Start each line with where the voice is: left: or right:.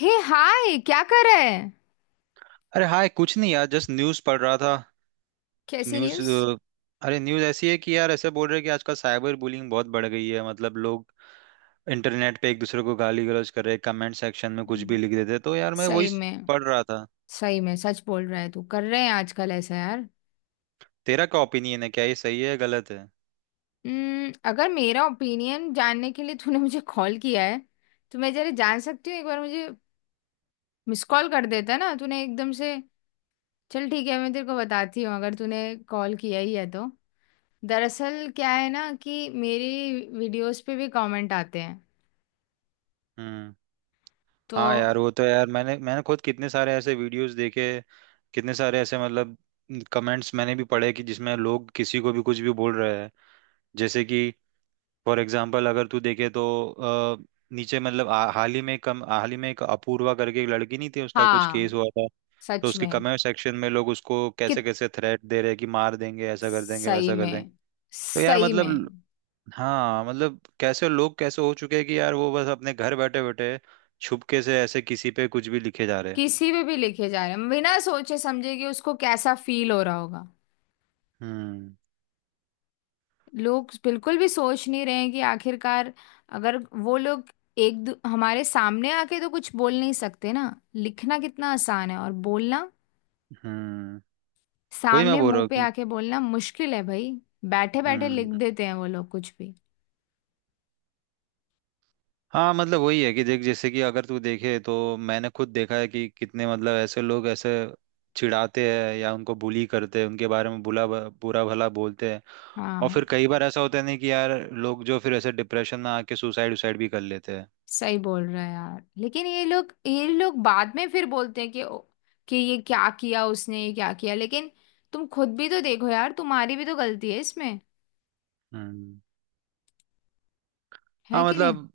left: हे hi, क्या कर रहा है?
right: अरे हाय, कुछ नहीं यार, जस्ट न्यूज़ पढ़ रहा था। तो
left: कैसी
right: न्यूज़
left: न्यूज़?
right: अ, अरे, न्यूज़ ऐसी है कि यार, ऐसे बोल रहे हैं कि आजकल साइबर बुलिंग बहुत बढ़ गई है। मतलब लोग इंटरनेट पे एक दूसरे को गाली गलौज कर रहे हैं, कमेंट सेक्शन में कुछ भी
left: हम्म।
right: लिख देते हैं। तो यार मैं वही
left: सही में?
right: पढ़ रहा था।
left: सही में सच बोल रहा है तू। कर रहे हैं आजकल ऐसा, यार।
right: तेरा क्या ओपिनियन है? क्या ये सही है या गलत है?
left: अगर मेरा ओपिनियन जानने के लिए तूने मुझे कॉल किया है तो मैं जरा जान सकती हूँ एक बार। मुझे मिस कॉल कर देता ना तूने एकदम से। चल, ठीक है, मैं तेरे को बताती हूँ अगर तूने कॉल किया ही है तो। दरअसल क्या है ना कि मेरी वीडियोस पे भी कमेंट आते हैं।
right: हम्म।
left: तो
right: हाँ यार, वो तो यार मैंने मैंने खुद कितने सारे ऐसे वीडियोस देखे, कितने सारे ऐसे मतलब कमेंट्स मैंने भी पढ़े कि जिसमें लोग किसी को भी कुछ भी बोल रहे हैं। जैसे कि फॉर एग्जाम्पल अगर तू देखे तो अ, नीचे मतलब हाल ही में कम हाल ही में एक अपूर्वा करके एक लड़की नहीं थी, उसका कुछ
left: हाँ,
right: केस हुआ था। तो
left: सच
right: उसके
left: में।
right: कमेंट सेक्शन में लोग उसको कैसे
left: कित
right: कैसे थ्रेट दे रहे हैं कि मार देंगे, ऐसा कर देंगे,
left: सही
right: वैसा कर
left: में।
right: देंगे। तो यार
left: सही में।
right: मतलब हाँ मतलब, कैसे लोग कैसे हो चुके हैं कि यार वो बस अपने घर बैठे बैठे छुपके से ऐसे किसी पे कुछ भी लिखे जा रहे हैं।
left: किसी पे भी लिखे जा रहे हैं बिना सोचे समझे कि उसको कैसा फील हो रहा होगा।
right: हम्म।
left: लोग बिल्कुल भी सोच नहीं रहे हैं कि आखिरकार अगर वो लोग हमारे सामने आके तो कुछ बोल नहीं सकते ना। लिखना कितना आसान है और बोलना
right: हम्म। वही मैं
left: सामने
right: बोल रहा
left: मुंह
right: हूँ
left: पे
right: कि।
left: आके बोलना मुश्किल है, भाई। बैठे बैठे लिख
right: हम्म।
left: देते हैं वो लोग कुछ भी।
right: हाँ मतलब वही है कि देख, जैसे कि अगर तू देखे तो मैंने खुद देखा है कि कितने मतलब ऐसे लोग ऐसे चिढ़ाते हैं या उनको बुली करते हैं, उनके बारे में बुला बुरा भला बोलते हैं। और
left: हाँ,
right: फिर कई बार ऐसा होता है नहीं कि यार लोग जो फिर ऐसे डिप्रेशन में आके सुसाइड उसाइड भी कर लेते हैं।
left: सही बोल रहा है यार। लेकिन ये लोग बाद में फिर बोलते हैं कि कि ये क्या किया उसने, ये क्या किया। लेकिन तुम खुद भी तो देखो यार, तुम्हारी भी तो गलती है इसमें।
right: हम्म।
left: है
right: हाँ
left: कि नहीं?
right: मतलब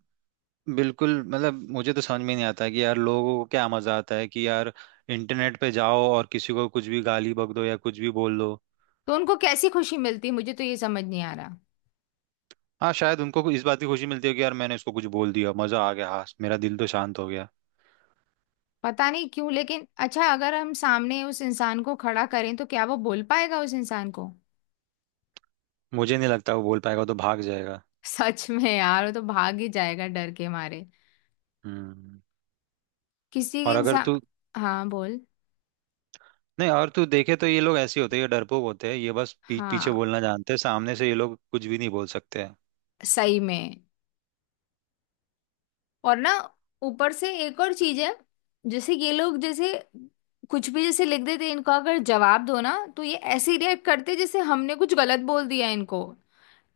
right: बिल्कुल मतलब, मुझे तो समझ में नहीं आता कि यार लोगों को क्या मजा आता है कि यार इंटरनेट पे जाओ और किसी को कुछ भी गाली बक दो या कुछ भी बोल दो।
left: तो उनको कैसी खुशी मिलती, मुझे तो ये समझ नहीं आ रहा।
right: हाँ, शायद उनको इस बात की खुशी मिलती है कि यार मैंने इसको कुछ बोल दिया, मजा आ गया, हाँ मेरा दिल तो शांत हो गया।
left: पता नहीं क्यों, लेकिन अच्छा, अगर हम सामने उस इंसान को खड़ा करें तो क्या वो बोल पाएगा उस इंसान को?
right: मुझे नहीं लगता वो बोल पाएगा, वो तो भाग जाएगा।
left: सच में यार, वो तो भाग ही जाएगा डर के मारे।
right: हम्म।
left: किसी के
right: और अगर
left: इंसान।
right: तू।
left: हाँ, बोल।
right: नहीं, और तू देखे तो ये लोग ऐसे ही होते हैं, ये डरपोक होते हैं, ये बस पीठ पीछे
left: हाँ,
right: बोलना जानते हैं, सामने से ये लोग कुछ भी नहीं बोल सकते हैं।
left: सही में। और ना, ऊपर से एक और चीज है। जैसे ये लोग जैसे कुछ भी जैसे लिख देते, इनको अगर जवाब दो ना तो ये ऐसे रिएक्ट करते जैसे हमने कुछ गलत बोल दिया। इनको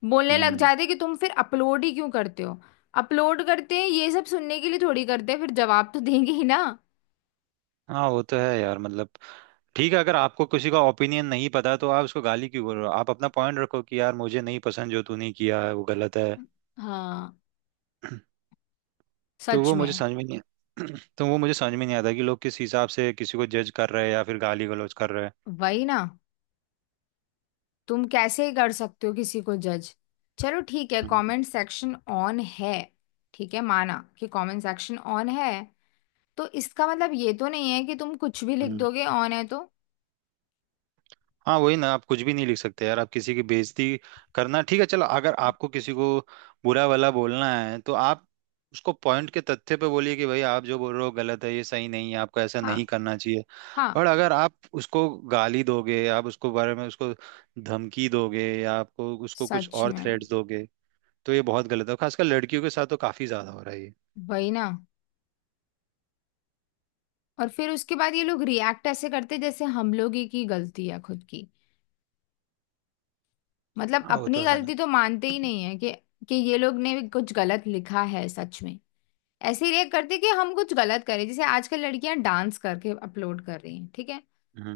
left: बोलने लग
right: हम्म।
left: जाते हैं कि तुम फिर अपलोड ही क्यों करते हो। अपलोड करते हैं ये सब सुनने के लिए थोड़ी करते हैं, फिर जवाब तो देंगे ही ना।
right: हाँ वो तो है यार मतलब। ठीक है, अगर आपको किसी का ओपिनियन नहीं पता तो आप उसको गाली क्यों बोल रहे हो? आप अपना पॉइंट रखो कि यार मुझे नहीं पसंद जो तूने किया है, वो गलत है।
left: हाँ,
right: तो
left: सच
right: वो मुझे
left: में।
right: समझ में नहीं। तो वो मुझे समझ में नहीं आता कि लोग किस हिसाब से किसी को जज कर रहे हैं या फिर गाली गलौज कर रहे हैं।
left: वही ना। तुम कैसे कर सकते हो किसी को जज? चलो ठीक है,
right: हम्म।
left: कमेंट सेक्शन ऑन है। ठीक है, माना कि कमेंट सेक्शन ऑन है। तो इसका मतलब ये तो नहीं है कि तुम कुछ भी लिख
right: हम्म।
left: दोगे, ऑन है तो।
right: हाँ वही ना, आप कुछ भी नहीं लिख सकते यार, आप किसी की बेइज्जती करना ठीक है? चलो, अगर आपको किसी को बुरा वाला बोलना है तो आप उसको पॉइंट के तथ्य पे बोलिए कि भाई आप जो बोल रहे हो गलत है, ये सही नहीं है, आपको ऐसा
left: हाँ,
right: नहीं करना चाहिए।
left: हाँ।
right: और अगर आप उसको गाली दोगे, आप उसको बारे में उसको धमकी दोगे या आपको उसको कुछ
left: सच
right: और
left: में।
right: थ्रेट्स दोगे तो ये बहुत गलत है। खासकर लड़कियों के साथ तो काफी ज्यादा हो रहा है ये।
left: वही ना। और फिर उसके बाद ये लोग रिएक्ट ऐसे करते जैसे हम लोग ही की गलती है खुद की। मतलब
right: हाँ, वो
left: अपनी
right: तो है ना।
left: गलती तो मानते ही नहीं है कि ये लोग ने भी कुछ गलत लिखा है। सच में। ऐसे ही रिएक्ट करते कि हम कुछ गलत करें। जैसे आजकल लड़कियां डांस करके अपलोड कर रही हैं, ठीक है।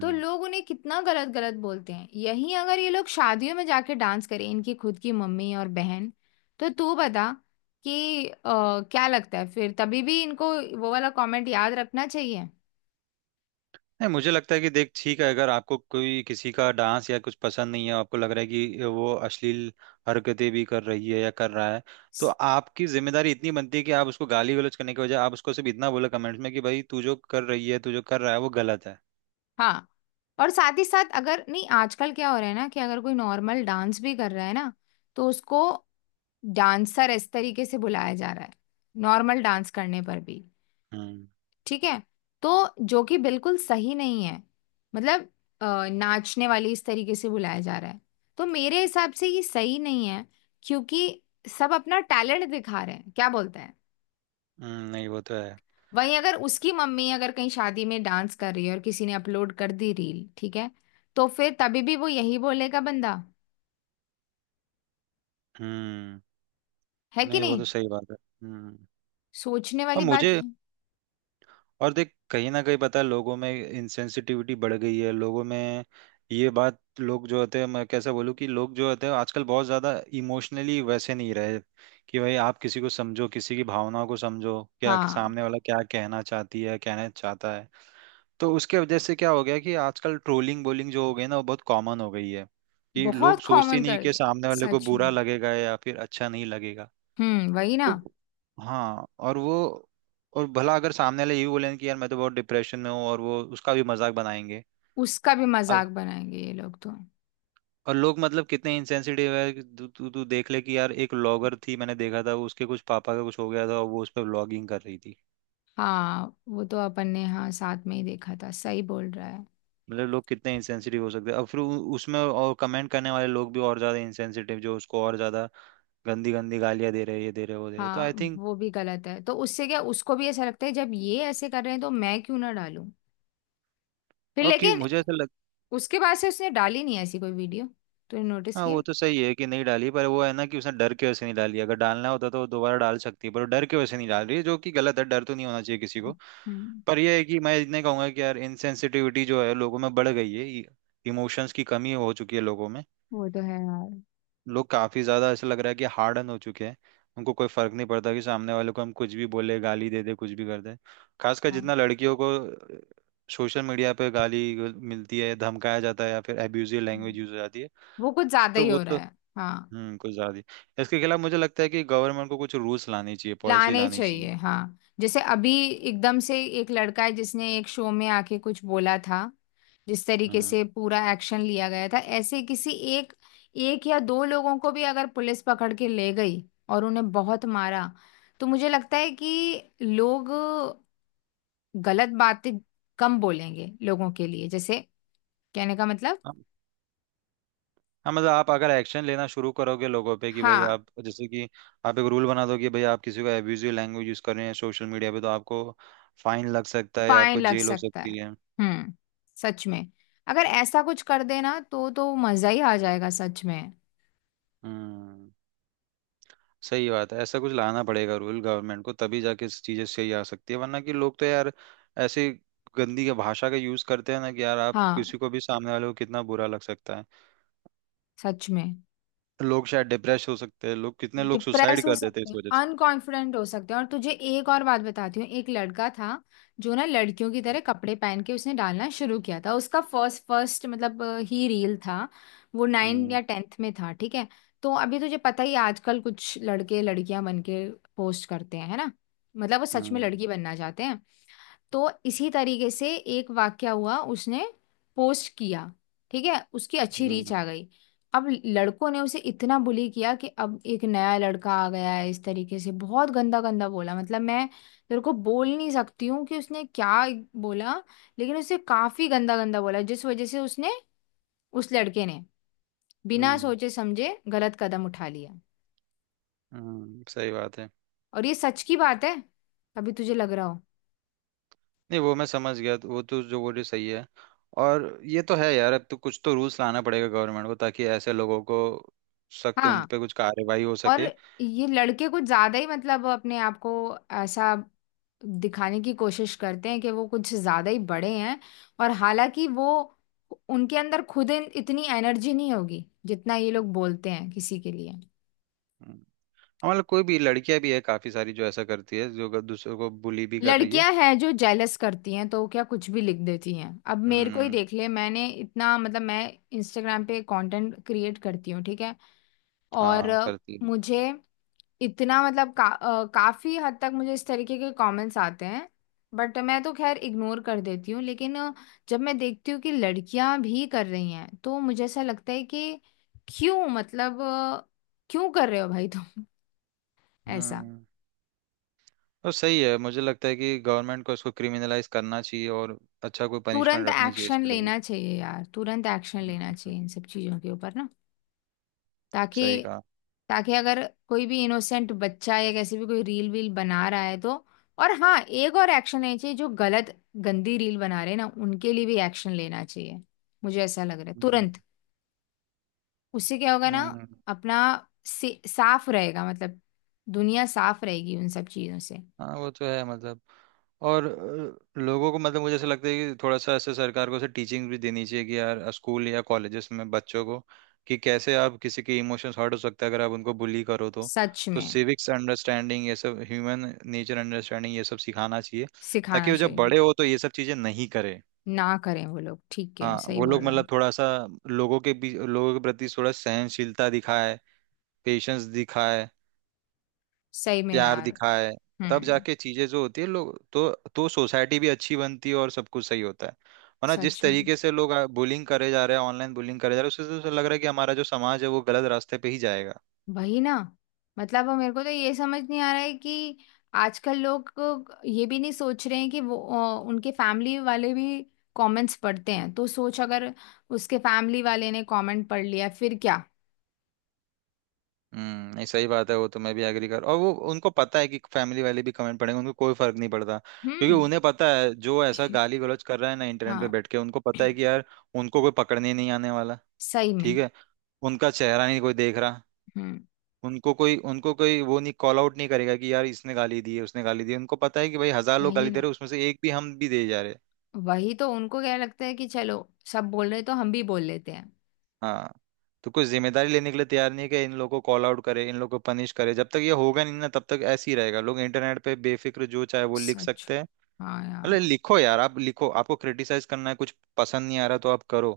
left: तो लोग उन्हें कितना गलत गलत बोलते हैं। यहीं अगर ये लोग शादियों में जाके डांस करें इनकी खुद की मम्मी और बहन। तो तू बता कि क्या लगता है फिर, तभी भी इनको वो वाला कमेंट याद रखना चाहिए?
right: नहीं मुझे लगता है कि देख, ठीक है, अगर आपको कोई किसी का डांस या कुछ पसंद नहीं है, आपको लग रहा है कि वो अश्लील हरकतें भी कर रही है या कर रहा है, तो आपकी जिम्मेदारी इतनी बनती है कि आप उसको गाली गलौज करने के बजाय आप उसको सिर्फ इतना बोलो कमेंट्स में कि भाई तू जो कर रही है, तू जो कर रहा है वो गलत है।
left: हाँ। और साथ ही साथ अगर, नहीं, आजकल क्या हो रहा है ना कि अगर कोई नॉर्मल डांस भी कर रहा है ना तो उसको डांसर इस तरीके से बुलाया जा रहा है नॉर्मल डांस करने पर भी।
right: हम्म।
left: ठीक है। तो जो कि बिल्कुल सही नहीं है। मतलब नाचने वाली इस तरीके से बुलाया जा रहा है। तो मेरे हिसाब से ये सही नहीं है, क्योंकि सब अपना टैलेंट दिखा रहे हैं, क्या बोलते हैं।
right: नहीं वो तो है।
left: वहीं अगर उसकी मम्मी अगर कहीं शादी में डांस कर रही है और किसी ने अपलोड कर दी रील, ठीक है, तो फिर तभी भी वो यही बोलेगा बंदा।
right: हम्म।
left: है कि
right: नहीं वो
left: नहीं?
right: तो सही बात है। हम्म।
left: सोचने
right: और
left: वाली बात
right: मुझे,
left: है।
right: और देख, कहीं ना कहीं पता है लोगों में इनसेंसिटिविटी बढ़ गई है, लोगों में ये बात, लोग जो होते हैं, मैं कैसे बोलूँ कि लोग जो होते हैं आजकल बहुत ज़्यादा इमोशनली वैसे नहीं रहे कि भाई आप किसी को समझो, किसी की भावनाओं को समझो क्या
left: हाँ,
right: सामने वाला क्या कहना चाहती है, कहना चाहता है। तो उसके वजह से क्या हो गया कि आजकल ट्रोलिंग बोलिंग जो हो गई ना, वो बहुत कॉमन हो गई है कि लोग
left: बहुत
right: सोचते ही
left: कॉमन
right: नहीं
left: कर
right: कि
left: दिया।
right: सामने वाले को
left: सच में।
right: बुरा लगेगा या फिर अच्छा नहीं लगेगा।
left: हम्म। वही ना।
right: तो हाँ और वो, और भला अगर सामने वाले ये भी बोलेंगे कि यार मैं तो बहुत डिप्रेशन में हूँ, और वो उसका भी मजाक बनाएंगे।
left: उसका भी मजाक
right: अब-
left: बनाएंगे ये लोग तो।
right: और लोग मतलब कितने इंसेंसिटिव है कि तू तू तू देख ले कि यार, एक व्लॉगर थी, मैंने देखा था, उसके कुछ पापा का कुछ हो गया था और वो उस पर व्लॉगिंग कर रही थी।
left: हाँ, वो तो अपन ने, हाँ, साथ में ही देखा था, सही बोल रहा है।
right: मतलब लोग कितने इंसेंसिटिव हो सकते हैं। अब फिर उसमें और कमेंट करने वाले लोग भी और ज्यादा इंसेंसिटिव, जो उसको और ज्यादा गंदी गंदी गालियां दे रहे हैं, ये दे रहे हैं, वो दे रहे हैं। तो
left: हाँ,
right: आई थिंक
left: वो भी गलत है तो उससे क्या, उसको भी ऐसा लगता है जब ये ऐसे कर रहे हैं तो मैं क्यों ना डालूं। फिर
right: और कि
left: लेकिन
right: मुझे ऐसा।
left: उसके बाद से उसने डाली नहीं ऐसी कोई वीडियो। तूने नोटिस
right: हाँ
left: किया?
right: वो तो सही है कि नहीं डाली, पर वो है ना कि उसने डर के वजह से नहीं डाली, अगर डालना होता तो वो दोबारा डाल सकती है, पर वो डर के वजह से नहीं डाल रही है, जो कि गलत है। डर तो नहीं होना चाहिए किसी को।
left: हम्म
right: पर यह है कि मैं इतने कहूंगा कि यार इनसेंसिटिविटी जो है लोगों में बढ़ गई है, इमोशंस की कमी हो चुकी है लोगों में।
left: वो तो है यार।
right: लोग काफी ज्यादा ऐसा लग रहा है कि हार्डन हो चुके हैं, उनको कोई फर्क नहीं पड़ता कि सामने वाले को हम कुछ भी बोले, गाली दे दे, कुछ भी कर दे। खासकर
left: हाँ।
right: जितना लड़कियों को सोशल मीडिया पे गाली मिलती है, धमकाया जाता है या फिर एब्यूजिव लैंग्वेज
left: हम्म।
right: यूज हो जाती है।
left: वो कुछ ज्यादा
right: तो
left: ही
right: वो
left: हो रहा
right: तो
left: है। हाँ,
right: हम्म, कुछ ज्यादा ही। इसके खिलाफ मुझे लगता है कि गवर्नमेंट को कुछ रूल्स लानी चाहिए, पॉलिसी
left: लाने
right: लानी चाहिए।
left: चाहिए। हाँ, जैसे अभी एकदम से एक लड़का है जिसने एक शो में आके कुछ बोला था, जिस तरीके
right: हम्म।
left: से पूरा एक्शन लिया गया था ऐसे किसी एक, एक या दो लोगों को भी अगर पुलिस पकड़ के ले गई और उन्हें बहुत मारा तो मुझे लगता है कि लोग गलत बातें कम बोलेंगे लोगों के लिए। जैसे कहने का मतलब।
right: हम- हाँ मतलब, आप अगर एक्शन लेना शुरू करोगे लोगों पे कि भाई
left: हाँ,
right: आप, जैसे कि आप एक रूल बना दो कि भाई आप किसी को एब्यूजिव लैंग्वेज यूज कर रहे हैं सोशल मीडिया पे, तो आपको फाइन लग सकता है,
left: फाइन
right: आपको
left: लग
right: जेल हो
left: सकता है।
right: सकती है।
left: हम्म। सच में। अगर ऐसा कुछ कर देना तो मजा ही आ जाएगा, सच में।
right: हम्म। सही बात है, ऐसा कुछ लाना पड़ेगा रूल गवर्नमेंट को, तभी जाके इस चीजें सही आ सकती है, वरना कि लोग तो यार ऐसे गंदी के भाषा का यूज करते हैं ना कि यार आप
left: हाँ,
right: किसी को भी, सामने वाले को कितना बुरा लग सकता है।
left: सच में।
right: लोग शायद डिप्रेस हो सकते हैं, लोग, कितने लोग
left: डिप्रेस
right: सुसाइड
left: हो
right: कर देते हैं
left: सकते
right: इस
left: हैं,
right: वजह से।
left: अनकॉन्फिडेंट हो सकते हैं। और तुझे एक और बात बताती हूँ, एक लड़का था जो ना लड़कियों की तरह कपड़े पहन के उसने डालना शुरू किया था। उसका फर्स्ट फर्स्ट मतलब ही रील था। वो 9
right: हम्म।
left: या 10th में था, ठीक है। तो अभी तुझे पता ही है, आजकल कुछ लड़के लड़कियां बन के पोस्ट करते हैं, है ना? मतलब वो सच में
right: हम्म।
left: लड़की बनना चाहते हैं। तो इसी तरीके से एक वाक्या हुआ। उसने पोस्ट किया, ठीक है, उसकी अच्छी रीच
right: हम्म।
left: आ गई। अब लड़कों ने उसे इतना बुली किया कि अब एक नया लड़का आ गया है इस तरीके से बहुत गंदा गंदा बोला। मतलब मैं तेरे को बोल नहीं सकती हूँ कि उसने क्या बोला। लेकिन उसने काफी गंदा गंदा बोला जिस वजह से उसने, उस लड़के ने बिना
right: हम्म।
left: सोचे समझे गलत कदम उठा लिया।
right: सही बात है।
left: और ये सच की बात है। अभी तुझे लग रहा हो,
right: नहीं वो मैं समझ गया, वो तो जो बोल रही सही है। और ये तो है यार, अब तो कुछ तो रूल्स लाना पड़ेगा गवर्नमेंट को ताकि ऐसे लोगों को सख्त उन
left: हाँ।
right: पे कुछ कार्रवाई हो
left: और
right: सके।
left: ये लड़के कुछ ज्यादा ही, मतलब अपने आप को ऐसा दिखाने की कोशिश करते हैं कि वो कुछ ज्यादा ही बड़े हैं। और हालांकि वो उनके अंदर खुद इतनी एनर्जी नहीं होगी जितना ये लोग बोलते हैं किसी के लिए।
right: हम्म। हमारे कोई भी लड़कियां भी है काफी सारी जो ऐसा करती है जो दूसरों को बुली भी कर रही है।
left: लड़कियां हैं जो जेलस करती हैं तो क्या कुछ भी लिख देती हैं। अब मेरे को ही
right: हम्म।
left: देख ले, मैंने इतना मतलब, मैं इंस्टाग्राम पे कंटेंट क्रिएट करती हूँ, ठीक है। और
right: हाँ करती है।
left: मुझे इतना मतलब काफी हद तक मुझे इस तरीके के कमेंट्स आते हैं। बट मैं तो खैर इग्नोर कर देती हूँ। लेकिन जब मैं देखती हूँ कि लड़कियां भी कर रही हैं तो मुझे ऐसा लगता है कि क्यों, मतलब क्यों कर रहे हो भाई तुम? ऐसा।
right: हम्म। और सही है, मुझे लगता है कि गवर्नमेंट को इसको क्रिमिनलाइज करना चाहिए और अच्छा कोई पनिशमेंट
left: तुरंत
right: रखनी चाहिए
left: एक्शन
right: इसके लिए भी।
left: लेना चाहिए यार, तुरंत एक्शन लेना
right: हम्म,
left: चाहिए इन सब चीजों के ऊपर ना।
right: सही
left: ताकि
right: कहा।
left: ताकि अगर कोई भी इनोसेंट बच्चा या कैसे भी कोई रील वील बना रहा है तो। और हाँ, एक और एक्शन लेना चाहिए, जो गलत गंदी रील बना रहे हैं ना, उनके लिए भी एक्शन लेना चाहिए। मुझे ऐसा लग रहा है
right: हम्म।
left: तुरंत। उससे क्या होगा ना,
right: हम्म,
left: अपना साफ रहेगा, मतलब दुनिया साफ रहेगी उन सब चीजों से।
right: हाँ वो तो है मतलब। और लोगों को मतलब, मुझे ऐसा लगता है कि थोड़ा सा ऐसे सरकार को ऐसे टीचिंग भी देनी चाहिए कि यार स्कूल या कॉलेजेस में बच्चों को कि कैसे आप किसी के इमोशंस हर्ट हो सकते हैं अगर आप उनको बुली करो तो।
left: सच
right: तो
left: में।
right: सिविक्स अंडरस्टैंडिंग ये सब, ह्यूमन नेचर अंडरस्टैंडिंग ये सब सिखाना चाहिए ताकि
left: सिखाना
right: वो जब
left: चाहिए।
right: बड़े हो तो ये सब चीज़ें नहीं करे।
left: ना करें वो लोग, ठीक है,
right: हाँ
left: सही
right: वो
left: बोल
right: लोग
left: रहा है।
right: मतलब थोड़ा सा लोगों के बीच, लोगों के प्रति थोड़ा सहनशीलता दिखाए, पेशेंस दिखाए,
left: सही में
right: प्यार
left: यार।
right: दिखाए। तब
left: हम्म
right: जाके चीजें जो होती है लोग तो सोसाइटी भी अच्छी बनती है और सब कुछ सही होता है। वरना जिस
left: सच में।
right: तरीके से लोग बुलिंग करे जा रहे हैं, ऑनलाइन बुलिंग करे जा रहे हैं, उससे तो लग रहा है कि हमारा जो समाज है वो गलत रास्ते पे ही जाएगा।
left: वही ना। मतलब मेरे को तो ये समझ नहीं आ रहा है कि आजकल लोग को ये भी नहीं सोच रहे हैं कि वो उनके फैमिली वाले भी कमेंट्स पढ़ते हैं, तो सोच अगर उसके फैमिली वाले ने कमेंट पढ़ लिया फिर क्या।
right: हम्म। नहीं सही बात है, वो तो मैं भी एग्री कर, और वो उनको पता है कि फैमिली वाले भी कमेंट पढ़ेंगे, उनको कोई फर्क नहीं पड़ता क्योंकि
left: हम्म।
right: उन्हें पता है जो ऐसा गाली गलौज कर रहा है ना इंटरनेट पे
left: हाँ।
right: बैठ के, उनको पता है कि यार उनको कोई पकड़ने नहीं आने वाला।
left: सही में।
right: ठीक है, उनका चेहरा नहीं कोई देख रहा,
left: हम्म
right: उनको कोई, उनको कोई वो नहीं, कॉल आउट नहीं करेगा कि यार इसने गाली दी है, उसने गाली दी है। उनको पता है कि भाई हजार लोग
left: वही
right: गाली दे
left: ना।
right: रहे हैं उसमें से एक भी, हम भी दे जा रहे हैं।
left: वही तो, उनको क्या लगता है कि चलो, सब बोल रहे तो हम भी बोल लेते हैं।
right: हाँ। तो कोई जिम्मेदारी लेने के लिए तैयार नहीं है कि इन लोगों को कॉल आउट करे, इन लोगों को पनिश करे, जब तक ये होगा नहीं ना, तब तक ऐसे ही रहेगा, लोग इंटरनेट पे बेफिक्र जो चाहे वो लिख
left: सच।
right: सकते हैं।
left: हाँ
right: अरे
left: यार।
right: लिखो यार, आप लिखो, आपको क्रिटिसाइज करना है, कुछ पसंद नहीं आ रहा तो आप करो,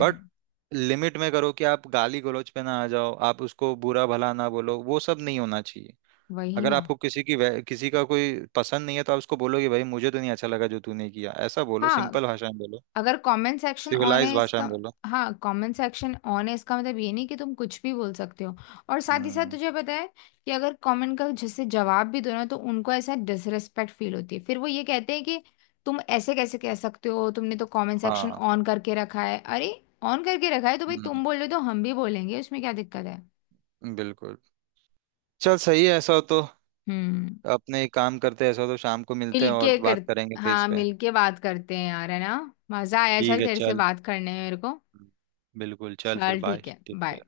right: बट लिमिट में करो कि आप गाली गलौज पे ना आ जाओ, आप उसको बुरा भला ना बोलो, वो सब नहीं होना चाहिए।
left: वही
right: अगर
left: ना।
right: आपको किसी की किसी का कोई पसंद नहीं है तो आप उसको बोलो कि भाई मुझे तो नहीं अच्छा लगा जो तूने किया, ऐसा बोलो,
left: हाँ,
right: सिंपल भाषा में बोलो,
left: अगर कमेंट सेक्शन ऑन
right: सिविलाइज
left: है
right: भाषा
left: इसका,
right: में बोलो।
left: हाँ कमेंट सेक्शन ऑन है इसका मतलब ये नहीं कि तुम कुछ भी बोल सकते हो। और साथ ही साथ
right: हम्म।
left: तुझे पता है कि अगर कमेंट का जैसे जवाब भी दो ना तो उनको ऐसा डिसरेस्पेक्ट फील होती है, फिर वो ये कहते हैं कि तुम ऐसे कैसे कह सकते हो, तुमने तो कमेंट सेक्शन
right: हाँ।
left: ऑन करके रखा है। अरे, ऑन करके रखा है तो भाई,
right: हम्म।
left: तुम बोल रहे हो तो हम भी बोलेंगे, उसमें क्या दिक्कत है?
right: बिल्कुल। चल, सही है ऐसा हो तो
left: हम्म।
right: अपने एक काम करते हैं, ऐसा हो तो शाम को मिलते हैं और
left: मिलके कर।
right: बात करेंगे फेस
left: हाँ,
right: पे।
left: मिलके बात करते हैं यार, है ना? मजा आया,
right: ठीक
left: चल
right: है
left: तेरे से
right: चल।
left: बात करने में मेरे को।
right: हम्म, बिल्कुल, चल फिर
left: चल,
right: बाय,
left: ठीक है,
right: ठीक है।
left: बाय।